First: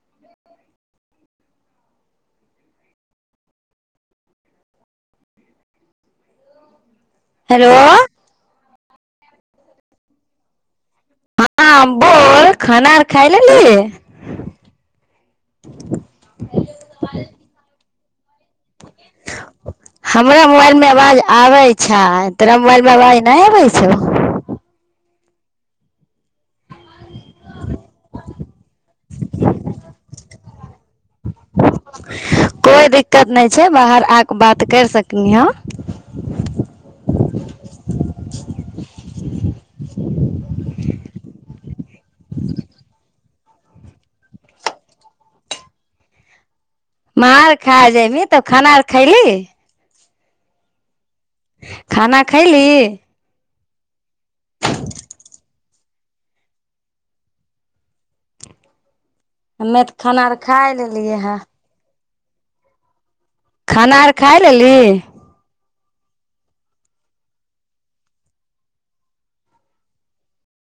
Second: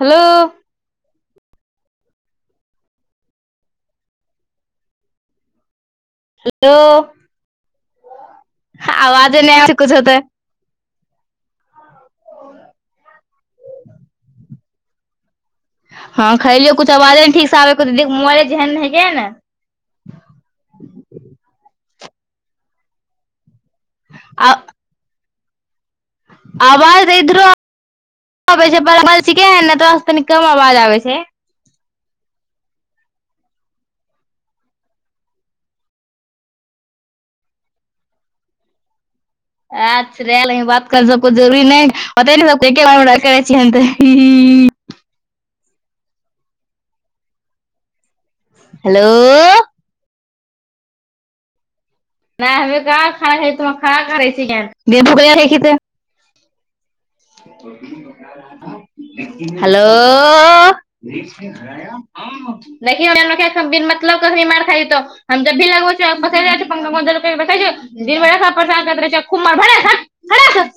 Hello [inaudible] hello hello आवाजे नहि छै आर कुछ होतै। हँ बोल खाना आर खाय लेलिह? हँ खलियो। कुछ आवाजे नै ठीक से आहको दीदी के मोबाइले जेहन ने हे [unintelligible] ने हमरा मोबाइल मे आवाज आबै छै। तोरा मोबाइल मे आवाज नहि आबै छौ। आ आवाज तऽ इधरो आ- आबै छै पर अवाज छिके ह ने तोरासँ तनी कम आवाज आबै छै। कोइ दिक्कत नहि छै। बाहर आकेऽ बात करि सकलींह ह। अच्छ रहे देहीं। बात कर सबके जरुरी नहि। पते [unintelligible] एके बार करै छिय त ही-ही मर खा जयहवीं। तब खाना आर हेलो खैलिह? खाना ख नहि हमे कहा खा है त। खा करै छी क। [unintelligible] है क ते हेलो तऽ खाना आर खाय लेलियै हे देखियोन [unintelligible] बिन खाना आर मतलब के अखनी मार खाय लेली जेतो। हम जबी लगबै [unintelligible] [unintelligible]